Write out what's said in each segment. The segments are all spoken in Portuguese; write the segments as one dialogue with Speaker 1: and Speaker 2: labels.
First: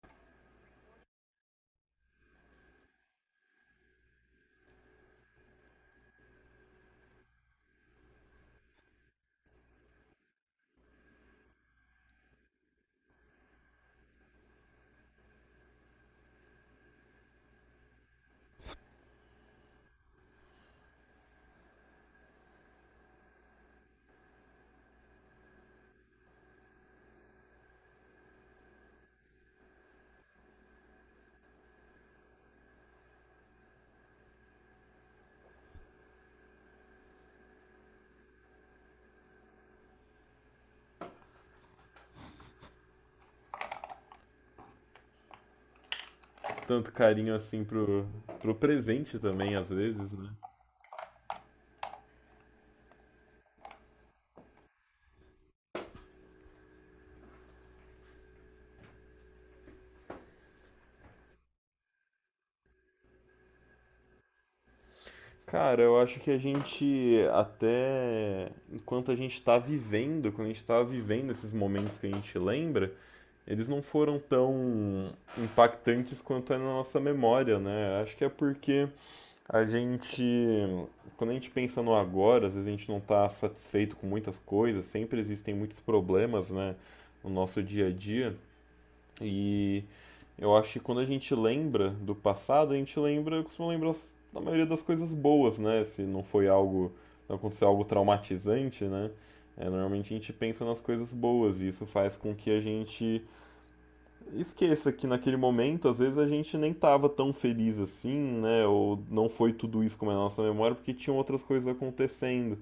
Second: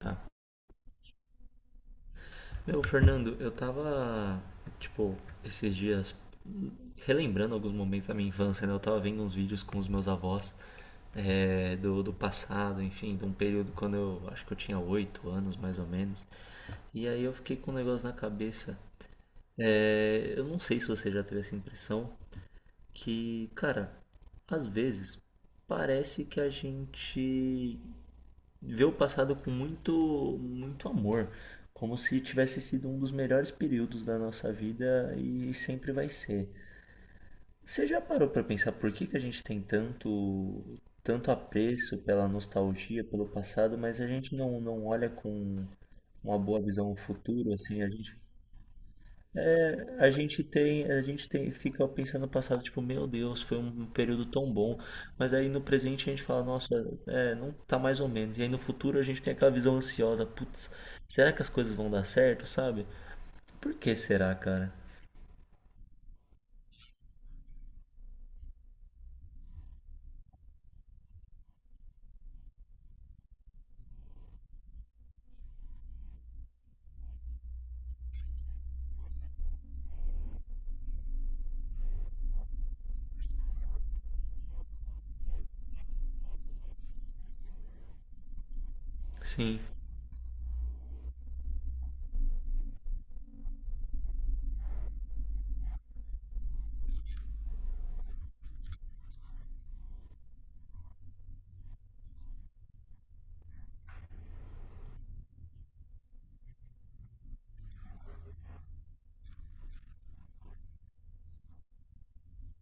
Speaker 1: Tá. Meu, Fernando, eu tava, tipo, esses dias relembrando alguns momentos da minha infância, né? Eu tava vendo uns vídeos com os meus avós do passado, enfim, de um período quando eu acho que eu tinha 8 anos, mais ou menos. E aí eu fiquei com um negócio na cabeça. Eu não sei se você já teve essa impressão que, cara, às vezes parece que a gente vê o passado com muito, muito amor, como se tivesse sido um dos melhores períodos da nossa vida e sempre vai ser. Você já parou para pensar por que que a gente tem tanto, tanto apreço pela nostalgia, pelo passado, mas a gente não olha com uma boa visão
Speaker 2: Tanto
Speaker 1: o
Speaker 2: carinho
Speaker 1: futuro,
Speaker 2: assim
Speaker 1: assim, a gente
Speaker 2: pro presente também, às
Speaker 1: a
Speaker 2: vezes, né?
Speaker 1: gente tem, a gente tem, fica pensando no passado, tipo, meu Deus, foi um período tão bom. Mas aí no presente a gente fala, nossa, não tá mais ou menos. E aí no futuro a gente tem aquela visão ansiosa, putz, será que as coisas vão dar certo, sabe? Por que será, cara?
Speaker 2: Cara, eu acho que a gente, até enquanto a gente tá vivendo, quando a gente tá vivendo esses momentos que a gente lembra, eles não foram tão impactantes quanto é na nossa memória, né? Acho que é porque a gente, quando a gente pensa no agora, às vezes a gente não tá satisfeito com muitas coisas, sempre existem muitos problemas, né, no nosso dia a dia.
Speaker 1: Sim,
Speaker 2: E eu acho que quando a gente lembra do passado, a gente lembra, costuma lembrar da maioria das coisas boas, né? Se não foi algo, não aconteceu algo traumatizante, né? É, normalmente a gente pensa nas coisas boas e isso faz com que a gente esqueça que naquele momento, às vezes, a gente nem estava tão feliz assim, né? Ou não foi tudo isso como é a nossa memória, porque tinham outras coisas acontecendo.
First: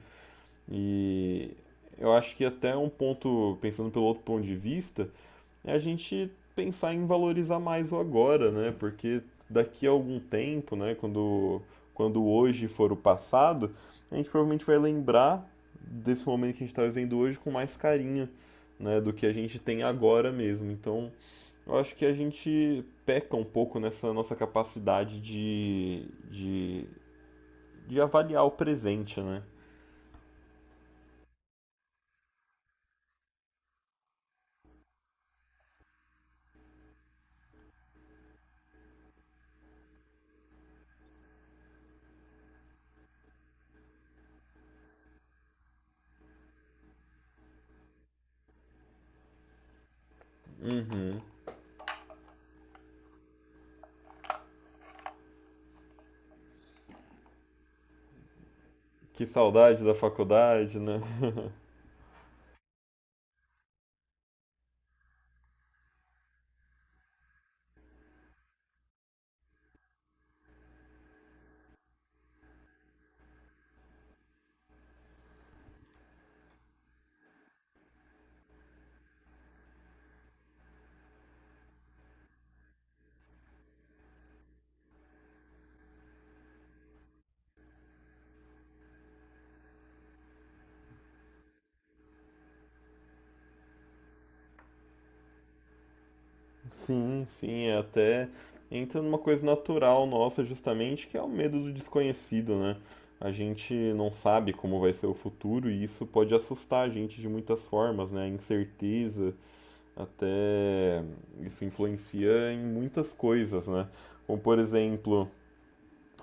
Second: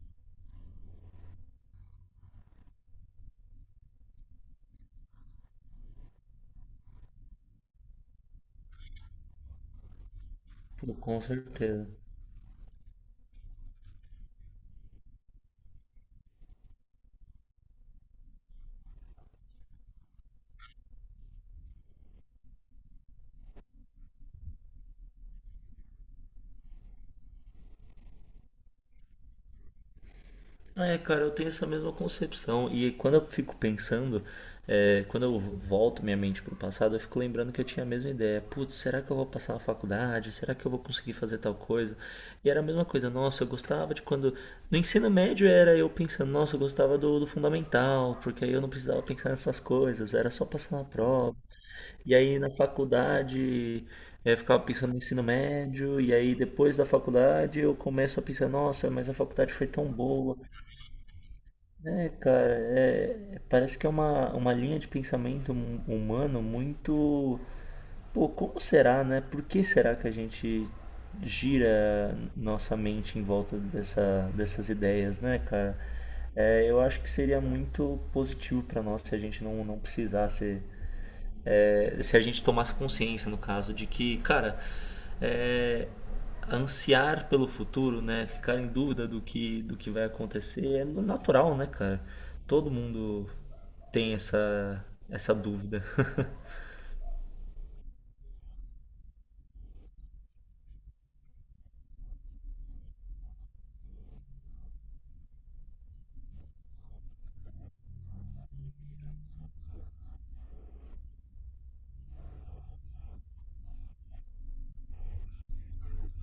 Speaker 2: E eu acho que até um ponto, pensando pelo outro ponto de vista, é a gente pensar em valorizar mais o agora, né? Porque daqui a algum tempo, né,
Speaker 1: com
Speaker 2: quando
Speaker 1: certeza.
Speaker 2: quando hoje for o passado, a gente provavelmente vai lembrar desse momento que a gente está vivendo hoje com mais carinho, né, do que a gente tem agora mesmo. Então, eu acho que a gente peca um pouco nessa nossa capacidade de avaliar o presente, né?
Speaker 1: Cara, eu tenho essa mesma concepção. E quando eu fico pensando, quando eu volto minha mente pro passado, eu fico lembrando que eu tinha a mesma ideia. Putz, será que eu vou passar na faculdade? Será que eu vou conseguir fazer tal coisa? E era a mesma coisa. Nossa, eu gostava de quando. No ensino médio era eu pensando, nossa, eu gostava do fundamental, porque aí eu não precisava pensar nessas coisas, era só passar na prova. E aí na faculdade. Eu ficava pensando no ensino médio, e aí depois da faculdade eu começo a pensar, nossa, mas a
Speaker 2: Que
Speaker 1: faculdade foi
Speaker 2: saudade
Speaker 1: tão
Speaker 2: da
Speaker 1: boa.
Speaker 2: faculdade, né?
Speaker 1: Cara, parece que é uma linha de pensamento humano muito. Pô, como será, né? Por que será que a gente gira nossa mente em volta dessas ideias, né, cara? Eu acho que seria muito positivo pra nós se a gente não precisasse se a gente tomasse consciência, no caso, de que, cara, é, ansiar pelo futuro, né? Ficar em dúvida do que vai acontecer é natural, né, cara? Todo mundo tem essa dúvida.
Speaker 2: Sim, sim, é até entra numa coisa natural nossa, justamente, que é o medo do desconhecido, né? A gente não sabe como vai ser o futuro e isso pode assustar a gente de muitas formas, né? A incerteza, até isso influencia em muitas coisas, né? Como, por exemplo,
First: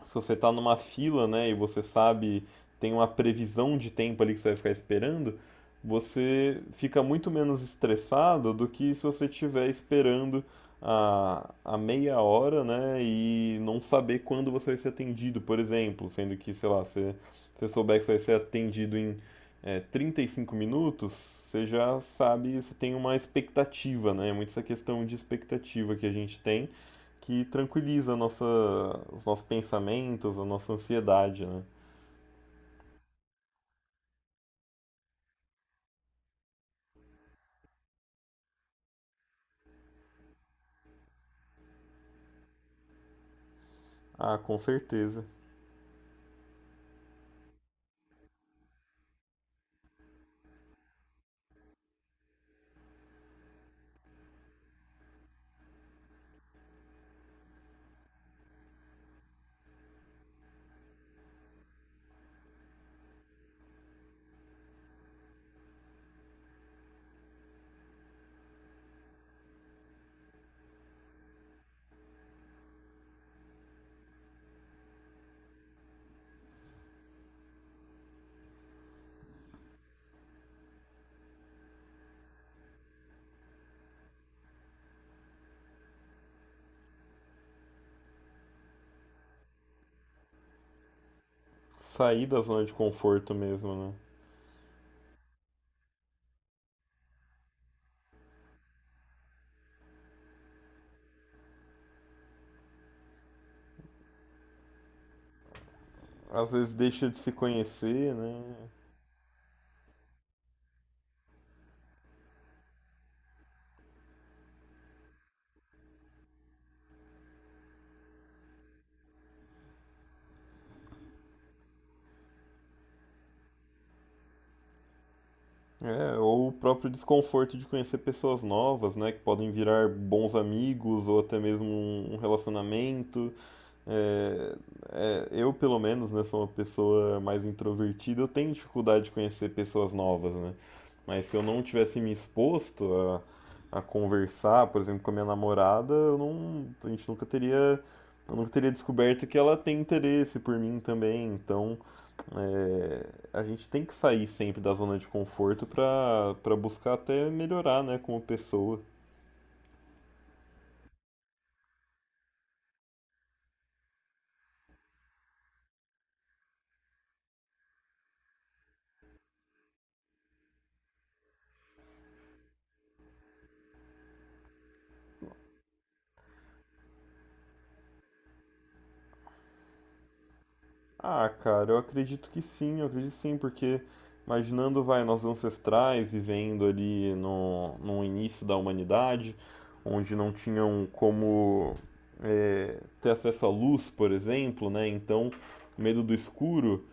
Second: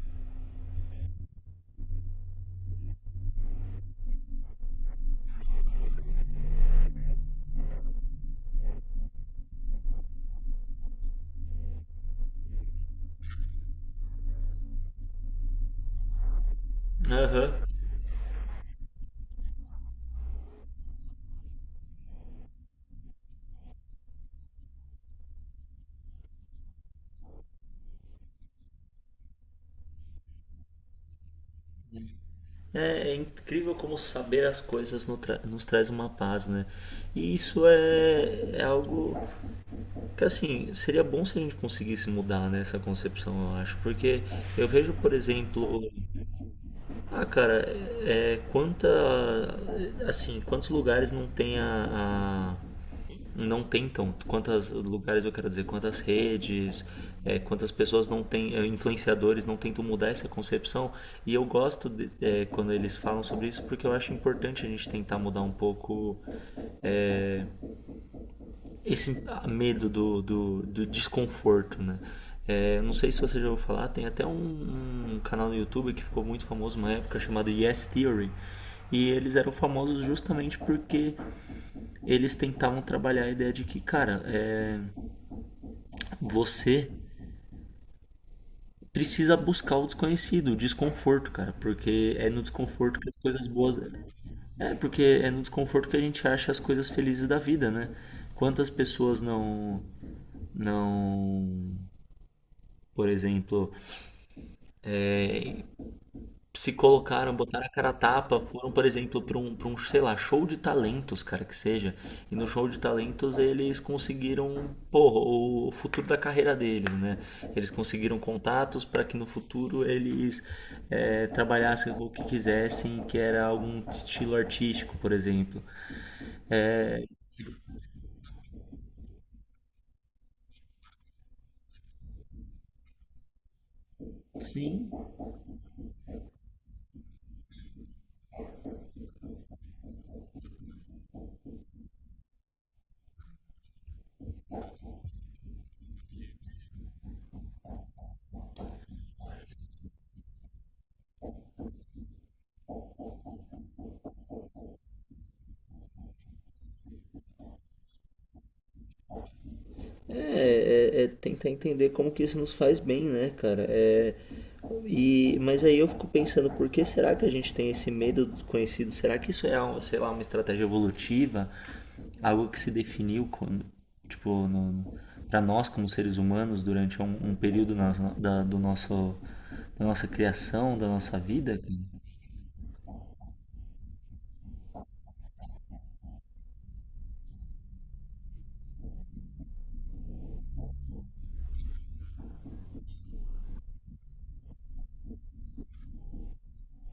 Speaker 2: se você está numa fila, né, e você sabe, tem uma previsão de tempo ali que você vai ficar esperando, você fica muito menos estressado do que se você estiver esperando a meia hora, né, e não saber quando você vai ser atendido, por exemplo, sendo que, sei lá, você,
Speaker 1: Aham.
Speaker 2: você souber que você vai ser atendido em 35 minutos, você já sabe, você tem uma expectativa, né. É muito essa questão de expectativa que a gente tem que tranquiliza a nossa, os nossos pensamentos, a nossa ansiedade, né?
Speaker 1: É incrível como saber as coisas no tra- nos traz uma paz, né? E isso é algo que, assim, seria bom se a gente conseguisse mudar, né, essa concepção, eu acho. Porque
Speaker 2: Ah, com
Speaker 1: eu vejo, por
Speaker 2: certeza.
Speaker 1: exemplo. Ah, cara, é assim, quantos lugares não tentam, quantos lugares eu quero dizer, quantas redes, quantas pessoas não têm, influenciadores não tentam mudar essa concepção. E eu gosto de quando eles falam sobre isso porque eu acho importante a gente tentar mudar um pouco é, esse medo do desconforto, né? Não sei se você já ouviu falar, tem até um canal no YouTube que ficou muito famoso uma época chamado Yes Theory. E eles eram famosos justamente porque eles tentavam trabalhar a ideia de que, cara, você precisa buscar o desconhecido, o desconforto, cara, porque
Speaker 2: Sair
Speaker 1: é
Speaker 2: da
Speaker 1: no
Speaker 2: zona de
Speaker 1: desconforto que as
Speaker 2: conforto
Speaker 1: coisas
Speaker 2: mesmo,
Speaker 1: boas.
Speaker 2: né?
Speaker 1: Porque é no desconforto que a gente acha as coisas felizes da vida, né? Quantas pessoas não. não por exemplo,
Speaker 2: Às
Speaker 1: se
Speaker 2: vezes deixa de se
Speaker 1: colocaram, botaram a cara a
Speaker 2: conhecer,
Speaker 1: tapa,
Speaker 2: né?
Speaker 1: foram, por exemplo, para um, sei lá, show de talentos, cara, que seja. E no show de talentos eles conseguiram, porra, o futuro da carreira deles, né? Eles conseguiram contatos para que no futuro eles trabalhassem com o que quisessem, que era algum estilo artístico, por exemplo.
Speaker 2: É, ou o próprio desconforto de conhecer pessoas novas, né? Que podem virar bons amigos ou até mesmo um relacionamento. É,
Speaker 1: Sim,
Speaker 2: eu, pelo menos, né, sou uma pessoa mais introvertida, eu tenho dificuldade de conhecer pessoas novas, né? Mas se eu não tivesse me exposto a conversar, por exemplo, com a minha namorada, eu não, a gente nunca teria, eu nunca teria descoberto que ela tem interesse por mim também. Então, é, a gente tem que sair sempre da zona de conforto para buscar até melhorar, né, como pessoa.
Speaker 1: é tentar entender como que isso nos faz bem, né, cara? Mas aí eu fico pensando, por que será que a gente tem esse medo do desconhecido? Será que isso é, sei lá, uma estratégia evolutiva? Algo que se definiu, como, tipo, para nós como seres humanos durante um período da, do nosso, da nossa criação, da nossa
Speaker 2: Ah,
Speaker 1: vida?
Speaker 2: cara, eu
Speaker 1: Cara?
Speaker 2: acredito que sim, eu acredito que sim, porque imaginando, vai, nossos ancestrais vivendo ali no início da humanidade, onde não tinham como ter acesso à luz, por exemplo, né? Então, o medo do escuro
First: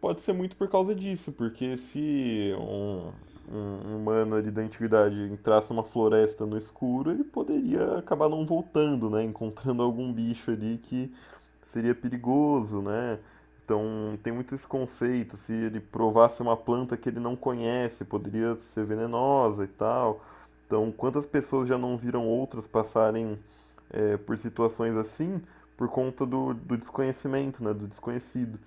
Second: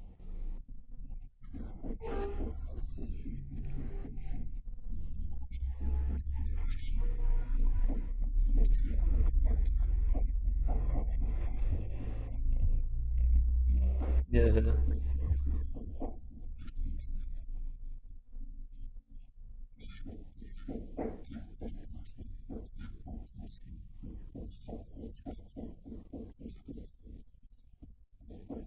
Speaker 2: pode ser muito por causa disso, porque se um, um humano ali da antiguidade entrasse numa floresta no escuro, ele poderia acabar não voltando, né? Encontrando algum bicho ali que seria perigoso, né? Então tem muito esse
Speaker 1: Aham.
Speaker 2: conceito, se ele provasse uma planta que ele não conhece, poderia ser venenosa e tal. Então, quantas pessoas já não viram outras passarem por situações assim por conta do desconhecimento, né, do desconhecido.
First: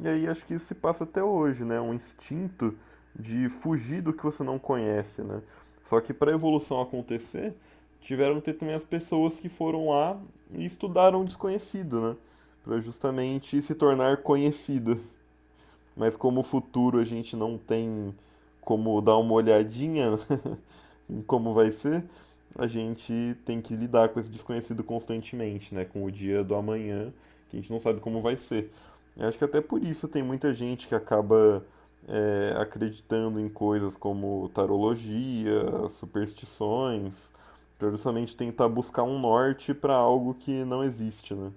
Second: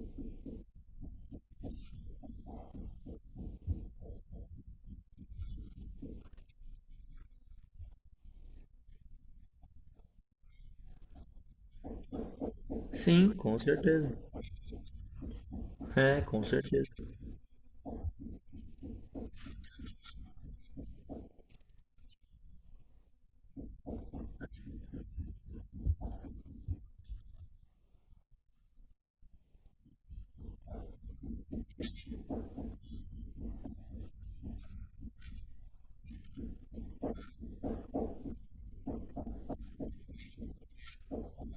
Speaker 2: E aí acho que isso se passa até hoje, né, um instinto de fugir do que você não conhece, né. Só que para a evolução acontecer, tiveram que ter também as pessoas que foram lá e estudaram o desconhecido, né, para
Speaker 1: Sim, com
Speaker 2: justamente se
Speaker 1: certeza.
Speaker 2: tornar conhecido. Mas
Speaker 1: É,
Speaker 2: como
Speaker 1: com
Speaker 2: o
Speaker 1: certeza.
Speaker 2: futuro a gente não tem como dar uma olhadinha, em como vai ser, a gente tem que lidar com esse desconhecido constantemente, né? Com o dia do amanhã, que a gente não sabe como vai ser. Eu acho que até por isso tem muita gente que acaba acreditando em coisas como tarologia, superstições, pra justamente tentar buscar um norte para algo que não existe, né?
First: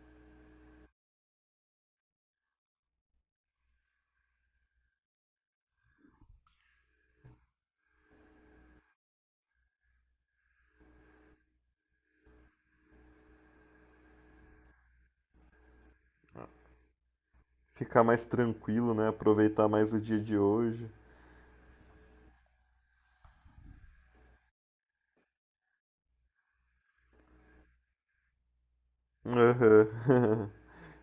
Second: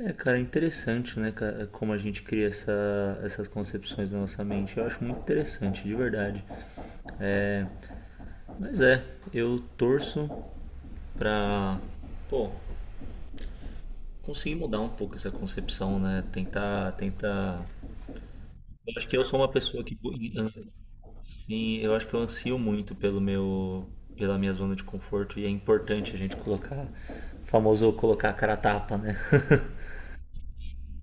Speaker 1: Cara, é interessante, né, cara, como a gente cria essas concepções na nossa mente. Eu acho muito interessante, de verdade. É, mas eu torço pra, pô, conseguir mudar um pouco essa concepção, né? Tentar, tentar.
Speaker 2: Ficar mais tranquilo,
Speaker 1: Eu
Speaker 2: né?
Speaker 1: acho que eu sou uma
Speaker 2: Aproveitar
Speaker 1: pessoa
Speaker 2: mais
Speaker 1: que,
Speaker 2: o dia de hoje.
Speaker 1: sim, eu acho que eu ansio muito pela minha zona de conforto e é importante a gente colocar, famoso colocar a cara a tapa, né?
Speaker 2: Aham.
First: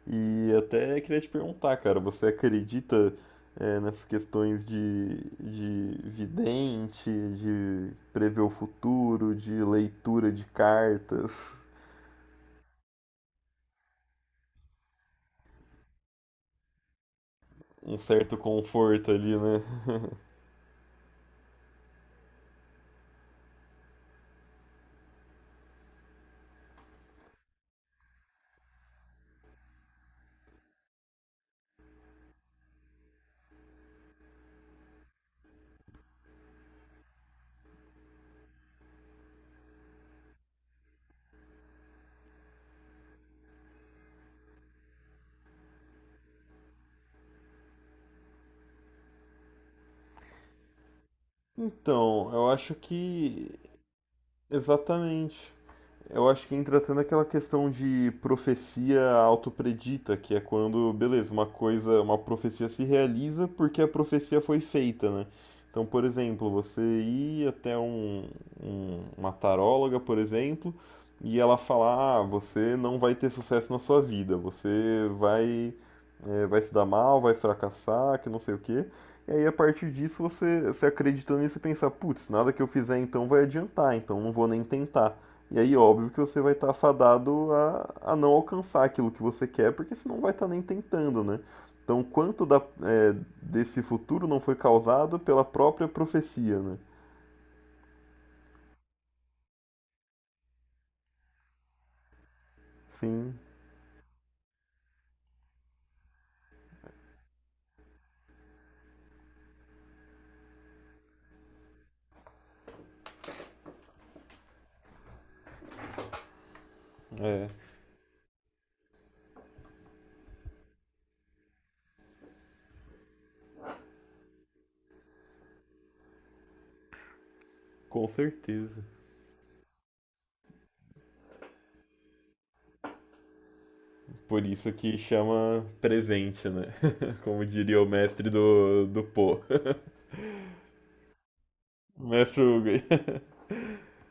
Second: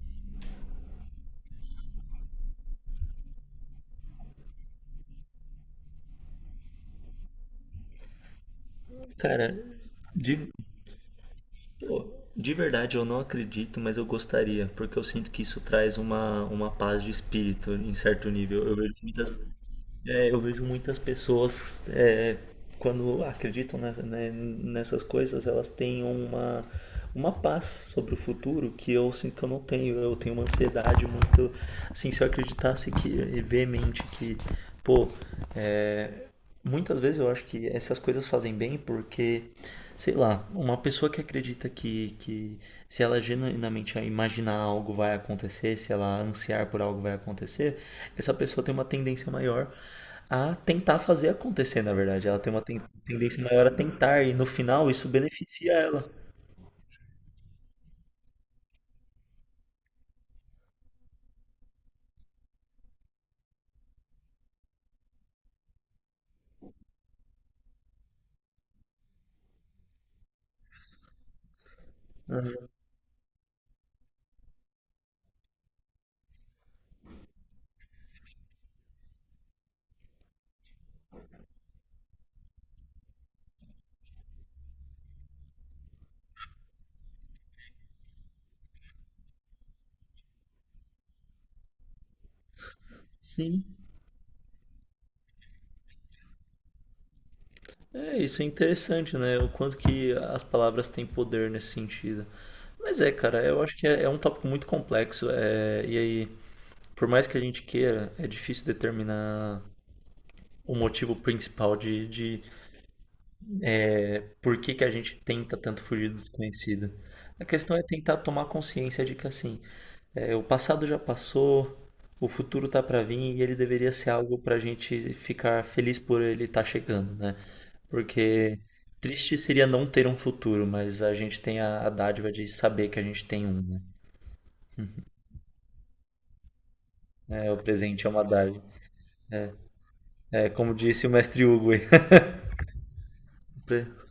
Speaker 2: E até queria te perguntar, cara, você acredita nessas questões de vidente, de prever o futuro,
Speaker 1: Cara,
Speaker 2: de leitura de
Speaker 1: de,
Speaker 2: cartas?
Speaker 1: De verdade, eu não acredito, mas eu gostaria, porque eu sinto que isso traz uma paz de espírito em
Speaker 2: Um
Speaker 1: certo
Speaker 2: certo
Speaker 1: nível.
Speaker 2: conforto ali, né?
Speaker 1: Eu vejo muitas pessoas, é, quando acreditam nessas coisas, elas têm uma paz sobre o futuro que eu sinto que eu não tenho. Eu tenho uma ansiedade muito. Assim, se eu acreditasse que, veemente que, pô, é, muitas vezes eu acho que essas coisas fazem bem porque, sei lá, uma pessoa que acredita que se ela genuinamente imaginar algo vai acontecer, se ela ansiar por algo vai acontecer, essa pessoa tem uma tendência maior a tentar fazer acontecer, na verdade.
Speaker 2: Então,
Speaker 1: Ela
Speaker 2: eu
Speaker 1: tem uma
Speaker 2: acho
Speaker 1: tendência
Speaker 2: que.
Speaker 1: maior a tentar e no final isso
Speaker 2: Exatamente.
Speaker 1: beneficia ela.
Speaker 2: Eu acho que entra até naquela questão de profecia autopredita, que é quando, beleza, uma coisa, uma profecia se realiza porque a profecia foi feita, né? Então, por exemplo, você ir até um, uma taróloga, por exemplo, e ela falar, ah, você não vai ter sucesso na sua vida, você vai, vai se dar mal, vai fracassar, que não sei o quê. E aí, a partir disso, você, você acreditando nisso e pensar, putz, nada que eu fizer então vai adiantar, então não vou nem tentar. E aí, óbvio que você vai estar fadado a não alcançar aquilo que você quer, porque você não vai estar nem tentando, né? Então, quanto
Speaker 1: Sim.
Speaker 2: desse futuro não foi causado pela própria profecia, né?
Speaker 1: Isso é interessante, né? O quanto que as palavras têm poder nesse sentido. Mas
Speaker 2: Sim,
Speaker 1: cara, eu acho que é um tópico muito complexo. E aí, por mais que a gente queira, é difícil determinar o motivo principal de por que que a gente tenta tanto fugir do desconhecido. A
Speaker 2: é,
Speaker 1: questão é tentar tomar consciência de que assim, o passado já passou, o futuro tá para vir e ele deveria ser algo pra gente ficar feliz por ele estar chegando, né?
Speaker 2: com
Speaker 1: Porque
Speaker 2: certeza.
Speaker 1: triste seria não ter um futuro, mas a gente tem a dádiva de saber que a gente tem um, né?
Speaker 2: Por isso que chama presente, né? Como
Speaker 1: É, o
Speaker 2: diria o
Speaker 1: presente é uma
Speaker 2: mestre
Speaker 1: dádiva.
Speaker 2: do pô
Speaker 1: É, como disse o mestre Hugo,
Speaker 2: Mestre Hugo.